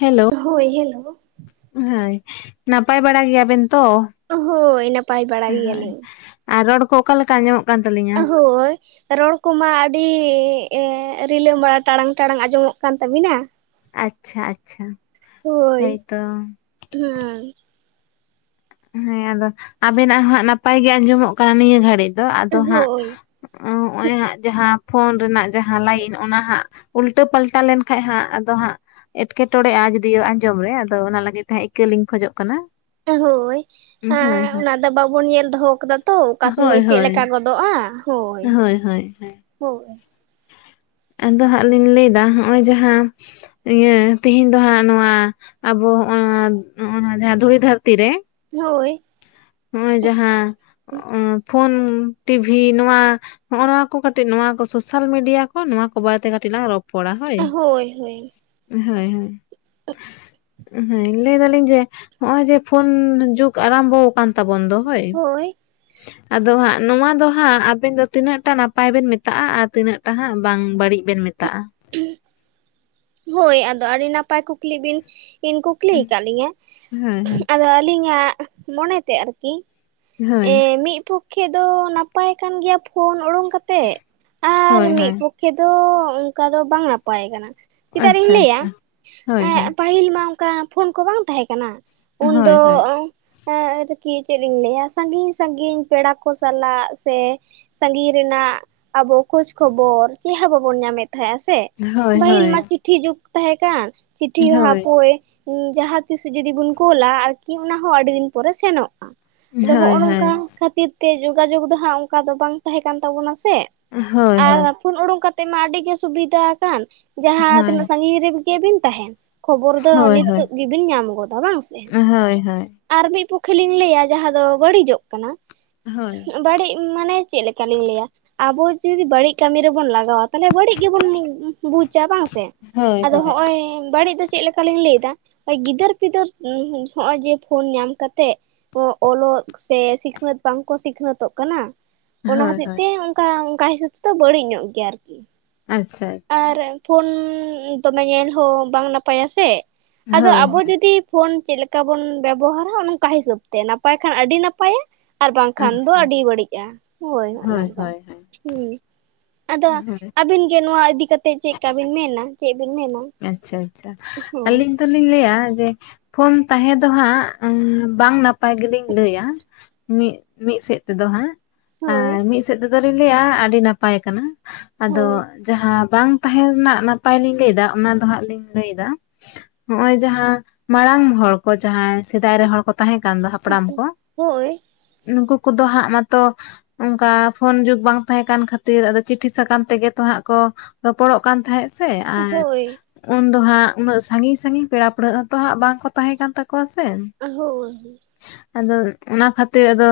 Hello ᱦᱳᱭ hello ᱦᱟᱭ ᱱᱟᱯᱟᱭ ᱵᱟᱲᱟ ᱜᱮᱭᱟᱵᱮᱱ ᱛᱚ? ᱦᱳᱭ ᱱᱟᱯᱟᱭ ᱵᱟᱲᱟ ᱦᱳᱭ ᱜᱮᱭᱟᱞᱤᱧ ᱟᱨ ᱨᱚᱲ ᱠᱚ ᱚᱠᱟ ᱞᱮᱠᱮ ᱟᱹᱡᱚᱢᱚᱜ ᱦᱳᱭ, ᱨᱚᱲ ᱠᱚᱢᱟ ᱟᱹᱰᱤᱻ ᱨᱤᱞᱟᱹᱢᱟᱢᱟ ᱴᱟᱲᱟᱝ ᱴᱟᱲᱟᱝ ᱟᱸᱡᱚᱢᱚᱜ ᱠᱟᱱ ᱛᱟᱵᱤᱱᱟ᱾ ᱟᱪᱪᱷᱟ ᱟᱪᱪᱷᱟ᱾ ᱦᱳᱭ ᱦᱳᱭᱛᱚ ᱦᱮᱸ᱾ ᱦᱮᱸ ᱟᱫᱚ ᱟᱵᱮᱱᱟᱼᱜ ᱦᱜ ᱱᱟᱯᱟᱭ ᱜᱮ ᱟᱸᱡᱚᱢᱚᱜ ᱠᱟᱱᱟ ᱱᱤᱭᱟᱹ ᱜᱷᱟᱹᱲᱤᱡ ᱫᱚ ᱟᱸᱫᱚ ᱦᱟᱸᱜ ᱦᱳᱭ ᱚ ᱦᱚᱜ ᱚᱭ ᱦᱟᱸ ᱡᱟᱦᱟᱸ ᱯᱷᱳᱱ ᱨᱮᱱᱟᱹᱜ ᱡᱟᱦᱟᱸ ᱞᱟᱭᱤᱱ ᱚᱱᱟᱦᱟᱸᱜ ᱩᱞᱴᱟᱹ ᱯᱟᱞᱴᱟ ᱞᱮᱱᱹᱠᱟᱱᱡ ᱦᱟᱸᱜ ᱟᱫᱚ ᱦᱟᱸᱜ ᱮᱴᱠᱮᱸᱴᱚᱬᱮᱜᱼᱟ ᱡᱩᱫᱤᱭᱳ ᱟᱸᱡᱚᱢ ᱨᱮ ᱟᱫᱚ ᱚᱱᱟ ᱞᱟᱹᱜᱤᱫ ᱛᱮᱟᱸᱜ ᱤᱠᱟᱹ ᱞᱤᱧ ᱠᱷᱚᱡᱚᱼᱜ ᱠᱟᱱᱟ᱾ ᱦᱳᱭ ᱦᱳᱭ ᱦᱳᱭ ᱚᱱᱟ ᱫᱚ ᱵᱟᱹᱵᱚᱱ ᱧᱮᱞ ᱫᱚᱦᱚ ᱟᱹᱠᱟᱫᱟ ᱛᱚ ᱚᱠᱟ ᱦᱳᱭ ᱥᱩᱢᱟᱹᱭ ᱪᱮᱫ ᱦᱳᱭ ᱞᱮᱠᱟ ᱜᱚᱫ ᱫᱚᱜᱼᱟ ᱦᱳᱭ ᱦᱳᱭ᱾ ᱟᱫᱚ ᱦᱟᱸᱜ ᱞᱤᱧ ᱞᱟᱹᱭᱫᱟ ᱱᱚᱜᱼᱚᱭ ᱡᱟᱦᱟᱸ ᱤᱭᱟᱹ ᱛᱮᱦᱤᱧ ᱫᱚ ᱦᱟᱸᱜ ᱱᱚᱣᱟ ᱟᱸᱵᱚᱜ ᱱᱚᱜ ᱱᱚᱣᱟ ᱡᱟᱦᱟᱸ ᱫᱷᱩᱲᱤ ᱫᱷᱟᱹᱨᱛᱤ ᱨᱮᱹ᱾ ᱦᱳᱭ᱾ ᱱᱚᱜ ᱚᱭ ᱡᱟᱦᱟᱸᱦᱩ ᱯᱷᱳᱱ ᱴᱤᱵᱷᱤ ᱱᱚᱣᱟ ᱱᱚᱜ ᱱᱚᱣᱟ ᱠᱚ ᱠᱟᱹᱴᱤᱡ ᱱᱚᱣᱟ ᱠᱚ ᱥᱟᱞ ᱢᱤᱰᱤᱭᱟ ᱠᱚ ᱱᱚᱣᱟ ᱠᱚ ᱵᱟᱨᱮᱛᱮ ᱠᱟᱹᱴᱤᱡ ᱞᱟᱝ ᱨᱚᱯ ᱯᱚᱲᱟ ᱦᱳᱭ, ᱦᱳᱭ ᱦᱳᱭ᱾ ᱦᱮᱸ ᱞᱟᱹᱭ ᱫᱟᱞᱤᱧ ᱡᱮ ᱱᱚᱜ ᱚᱚᱭ ᱡᱮ ᱯᱷᱳᱱ ᱡᱩᱜᱽ ᱟᱨᱹᱟᱢᱵᱚ ᱠᱟᱱ ᱛᱟ ᱵᱚᱱᱹᱫᱚᱳᱭ᱾ ᱦᱳᱭ᱾ ᱟᱫᱚ ᱦᱟᱸᱜ ᱱᱚᱣᱟ ᱫᱚ ᱦᱟᱸᱜ ᱟᱸᱵᱮᱱ ᱫᱚ ᱛᱤᱱᱟᱹᱜ ᱴᱟ ᱱᱟᱯᱟᱭ ᱵᱮᱱ ᱢᱮᱛᱟᱜᱼᱟ ᱟᱨ ᱛᱤᱱᱟᱹᱜ ᱴᱟ ᱦᱟᱸᱜ ᱵᱟᱝ ᱵᱟᱹᱲᱤᱡ ᱵᱮᱱ ᱢᱮᱛᱟᱜᱼᱟ᱾ ᱦᱳᱭ ᱟᱫᱚ ᱟᱹᱰᱤ ᱱᱟᱯᱟᱭ ᱠᱩᱠᱞᱤ ᱵᱤᱱ ᱤᱧ ᱠᱩᱠᱞᱤᱭ ᱟᱠᱟᱫ ᱞᱤᱧᱟᱹ ᱦᱳᱭ ᱦᱳᱭ ᱟᱫᱚ ᱟᱹᱞᱤᱧᱟᱜ ᱢᱚᱱᱮᱛᱮ ᱟᱨᱠᱤ ᱦᱳᱭ ᱮᱸ ᱢᱤᱫ ᱯᱚᱠᱷᱮ ᱫᱚ ᱱᱟᱯᱟᱭ ᱠᱟᱱ ᱜᱮᱭᱟᱹ ᱯᱷᱳᱱ ᱩᱰᱩᱚᱝ ᱠᱟᱛ ᱛᱮ ᱟᱨ ᱦᱳᱭ ᱢᱤᱫ ᱦᱳᱭ ᱯᱚᱠᱷᱮ ᱫᱚ ᱚᱱᱠᱟ ᱫᱚ ᱵᱟᱝ ᱱᱟᱯᱟᱭ ᱠᱟᱱᱟ᱾ ᱪᱮᱫᱟᱜ ᱞᱤᱧ ᱟᱪᱪᱷᱟ ᱞᱟᱹᱭᱟ ᱟᱪᱪᱷᱟ ᱦᱳᱭ ᱮ ᱦᱳᱭ ᱯᱟᱹᱦᱤᱞ ᱢᱟ ᱚᱱᱠᱟ ᱯᱷᱳᱱ ᱠᱚ ᱵᱟᱝ ᱛᱟᱦᱮᱸ ᱠᱟᱱᱟ᱾ ᱦᱳᱭ ᱩᱱᱫᱚ ᱦᱳᱭ ᱟᱨᱹᱠᱤ ᱪᱮᱫ ᱞᱤᱧ ᱞᱟᱹᱭᱟ! ᱥᱟᱺᱜᱤᱧ ᱥᱟᱺᱜᱤᱧ ᱯᱮᱲᱟ ᱠᱚ ᱥᱟᱞᱟᱜ ᱥᱮ ᱥᱟᱜᱤᱧ ᱨᱮᱱᱟᱼᱜ ᱟᱸᱵᱚ ᱠᱷᱳᱡᱽ ᱠᱷᱚᱵᱚᱨ ᱪᱮᱫ ᱦᱚᱸ ᱵᱟᱵᱚᱱ ᱧᱟᱢᱮᱫ ᱛᱟᱦᱮᱸᱜᱼᱟ ᱥᱮ᱾ ᱦᱳᱭ ᱦᱳᱭ ᱯᱟᱹᱦᱤᱞ ᱢᱟ ᱪᱤᱴᱷᱤ ᱡᱩᱜᱽ ᱛᱟᱦᱮᱸ ᱠᱟᱱ ᱪᱤᱴᱷᱤ ᱦᱳᱭ ᱦᱟᱯᱭ ᱡᱟᱦᱟᱸ ᱛᱤᱥ ᱡᱩᱚᱫᱤᱵᱩᱱ ᱠᱳᱞᱟ ᱟᱨᱠᱤ ᱚᱱᱟ ᱦᱚᱸ ᱟ ᱫᱤᱱ ᱯᱚᱨᱮ ᱥᱮᱱᱚᱜᱼᱟ᱾ ᱟᱫᱚ ᱦᱳᱭ ᱦᱚᱜᱼᱚᱭ ᱦᱳᱭ ᱱᱚᱝᱹᱠᱟ ᱠᱷᱟᱹᱛᱤᱨ ᱛᱮ ᱡᱳᱜᱟᱡᱳᱜᱽ ᱫᱚ ᱦᱟᱸᱜ ᱚᱸᱱᱠᱟ ᱫᱚ ᱵᱟᱝ ᱛᱟᱦᱮᱸ ᱠᱟᱱ ᱛᱟᱵᱚᱱᱟ ᱥᱮ ᱦᱳᱭ ᱦᱳᱭ ᱟᱨ ᱦᱳᱭ ᱯᱷᱩᱱ ᱩᱰᱩᱠ ᱠᱟᱹᱛᱮᱜ ᱢᱟ ᱟᱹᱰᱤ ᱜᱮ ᱥᱩᱵᱤᱫᱷᱟ ᱟᱠᱟᱱ ᱡᱟᱦᱟᱸ ᱛᱤᱱᱟᱹᱜ ᱦᱳᱭ ᱥᱟᱺᱜᱤᱧ ᱨᱮᱹᱜᱮᱵᱤᱱ ᱛᱟᱦᱮᱱ ᱠᱷᱚᱵᱚᱨ ᱫᱚ ᱦᱳᱭ ᱦᱳᱭ ᱱᱤᱛᱚᱜ ᱜᱮᱵᱤᱱ ᱧᱟᱢ ᱜᱚᱫᱟ, ᱵᱟᱝ ᱥᱮ? ᱦᱳᱭ ᱦᱳᱭ ᱟᱨ ᱢᱤᱫ ᱯᱚᱠᱠᱷᱮ ᱞᱤᱧ ᱞᱟᱹᱭᱟ ᱡᱟᱦᱟᱸ ᱫᱚ ᱵᱟᱹᱲᱤᱡᱚᱜ ᱠᱟᱱᱟ, ᱦᱳᱭ᱾ ᱵᱟᱹᱲᱤᱡ ᱢᱟᱱᱮ ᱪᱮᱫ ᱞᱮᱠᱟᱞᱤᱧ ᱞᱟᱹᱭᱟ, ᱟᱵᱚ ᱡᱩᱫᱤ ᱵᱟᱲᱤᱡ ᱠᱟᱢᱤ ᱨᱮᱵᱚᱱ ᱞᱟᱜᱟᱣᱟ ᱛᱟᱦᱚᱞᱮ ᱵᱟᱹᱲᱤᱡ ᱜᱮᱵᱚᱱ ᱵᱩᱡᱟ ᱵᱟᱝ ᱥᱮ, ᱦᱳᱭ ᱟᱫᱚ ᱦᱚᱸᱜᱼᱚᱭ ᱵᱟᱹᱲᱤᱡ ᱫᱚ ᱪᱮᱫ ᱞᱮᱼᱼ ᱠᱟᱞᱤᱧ ᱞᱟᱹᱭ ᱮᱫᱟ, ᱜᱤᱫᱟᱹᱨ ᱯᱤᱫᱟᱹᱨ ᱦᱚᱸᱜ-ᱚᱭ ᱡᱮ ᱯᱷᱳᱱ ᱧᱟᱢ ᱠᱟ ᱠᱟᱛᱮᱜ ᱚᱞᱚᱜ ᱥᱮ ᱥᱤᱠᱷᱱᱟᱹᱛ ᱵᱟᱝ ᱠᱚ ᱥᱤᱠᱷᱱᱟᱹᱛᱚᱜ ᱠᱟᱱᱟ, ᱚᱱᱟ ᱦᱳᱭ ᱦᱚᱛᱮᱡ ᱦᱳᱭ ᱛᱮ ᱚᱱ ᱠᱟ ᱚᱝᱠᱟ ᱦᱤᱥᱟᱹᱵᱽ ᱛᱮᱫᱚ ᱵᱟᱹᱲᱤᱡ ᱧᱚᱜ ᱜᱮᱭᱟ ᱟᱨᱠᱤ᱾ ᱟᱪᱪᱷᱟ ᱟᱪᱪᱷᱟ᱾ ᱟᱨ ᱯᱷᱳᱱ ᱫᱚᱢᱮ ᱧᱮᱞ ᱦᱚᱸ ᱵᱟᱝ ᱱᱟᱯᱟᱭ-ᱟ ᱥᱮ, ᱟᱫᱚ ᱦᱳᱭ ᱟᱵᱚ ᱦᱳᱭ ᱡᱩᱫᱤ ᱯᱷᱳᱱ ᱪᱮᱫ ᱞᱮᱠᱟ ᱵᱚᱱ ᱵᱮᱵᱚᱦᱟᱨᱟ ᱚᱱᱚᱝᱠᱟ ᱦᱤᱥᱟᱹᱵ ᱛᱮ ᱱᱟᱯᱟᱭ ᱠᱷᱟᱱ ᱟᱹᱰᱤ ᱱᱟᱯᱟᱭ-ᱟ, ᱟᱨ ᱵᱟᱝᱠᱷᱟᱱ ᱫᱚ ᱟᱪᱪᱷᱟ ᱟᱹᱰᱤ ᱵᱟᱹᱲᱤᱡᱼᱟ, ᱦᱳᱭ ᱱᱚᱜᱼᱚ ᱱᱚᱝᱠᱟ᱾ ᱦᱩᱸ, ᱟᱫᱚ ᱦᱳᱭ ᱟᱵᱤᱱ ᱜᱮ ᱱᱚᱣᱟ ᱤᱫᱤ ᱠᱟᱛᱮᱜ ᱪᱮᱫᱠᱟ ᱵᱤᱱ ᱢᱮᱱᱟ ᱪᱮᱫ ᱵᱤᱱ ᱢᱮᱱᱟ? ᱟᱪᱪᱷᱟ ᱟᱪᱪᱷᱟ, ᱦᱳᱭ ᱟᱞᱤᱧ ᱫᱚᱞᱤᱧ ᱞᱟᱹᱭᱟ ᱡᱮ, ᱯᱷᱳᱱ ᱛᱟᱦᱮᱸ ᱫᱚ ᱦᱟᱸᱜ ᱵᱟᱝ ᱱᱟᱯᱟᱭ ᱜᱮᱞᱤᱧ ᱞᱟᱹᱭᱟ, ᱢᱤᱫ, ᱢᱤᱫ ᱥᱮᱫ ᱛᱮᱫᱚ ᱦᱟᱸᱜ᱾ ᱦᱳᱭ ᱟᱨ ᱢᱤᱫ ᱥᱮᱫ ᱛᱮᱫᱚᱞᱤᱧ ᱞᱟᱹᱭᱟ ᱟᱰᱤ ᱱᱟᱯᱟᱭ ᱠᱟᱱᱟ, ᱟᱫᱚ ᱦᱳᱭ ᱡᱟᱦᱟᱸ ᱵᱟᱝ ᱛᱟᱦᱮᱸ ᱨᱮᱱᱟᱜ ᱱᱟᱯᱟᱭ ᱞᱤᱧ ᱞᱟᱹᱭᱮᱫᱟ ᱚᱱᱟ ᱫᱚ ᱦᱟᱸᱜ ᱞᱤᱧ ᱞᱟᱹᱭ ᱮᱫᱟ, ᱦᱚᱸᱜ-ᱚᱭ ᱡᱟᱦᱟᱸ, ᱢᱟᱲᱟᱝ ᱦᱚᱲ ᱠᱚ ᱡᱟᱦᱟᱸᱭ ᱥᱮᱫᱟᱭ ᱨᱮᱱ ᱦᱚᱲ ᱠᱚ ᱛᱟᱦᱮᱸ ᱠᱟᱱ ᱫᱚ ᱦᱟᱯᱲᱟᱢ ᱠᱚ, ᱦᱳᱭ ᱱᱩᱠᱩ ᱠᱩᱫᱚ ᱦᱟᱸᱜ ᱢᱟᱛᱚ ᱚᱝᱠᱟ ᱯᱷᱳᱱ ᱡᱩᱜᱽ ᱵᱟᱝ ᱛᱟᱦᱮᱸ ᱠᱟᱱ ᱠᱷᱟᱹᱛᱤᱨ ᱟᱫᱚ ᱪᱤᱴᱷᱤ ᱥᱟᱠᱟᱢ ᱛᱮᱜᱮ ᱛᱚ ᱦᱟᱸᱜ ᱠᱚ ᱨᱚᱯᱚᱲᱼᱚᱜ ᱠᱟᱱ ᱛᱟᱦᱮᱸᱫ ᱥᱮ ᱟᱨ ᱦᱳᱭ ᱩᱱ ᱫᱚ ᱦᱟᱸᱜ ᱩᱱᱟᱹᱜ ᱥᱟᱺᱜᱤᱧ ᱥᱟᱺᱜᱤᱧ ᱯᱮᱲᱟ ᱯᱟᱹᱲᱦᱟᱹᱜ ᱦᱚᱸ ᱛᱚ ᱦᱟᱸᱜ ᱵᱟᱝ ᱠᱚ ᱛᱟᱦᱮᱸ ᱠᱟᱱ ᱛᱟᱠᱩᱣᱟ ᱥᱮ, ᱟ ᱦᱳᱭ᱾ ᱟᱫᱚ ᱚᱱᱟ ᱠᱷᱟᱹᱛᱤᱨ ᱟᱫᱚ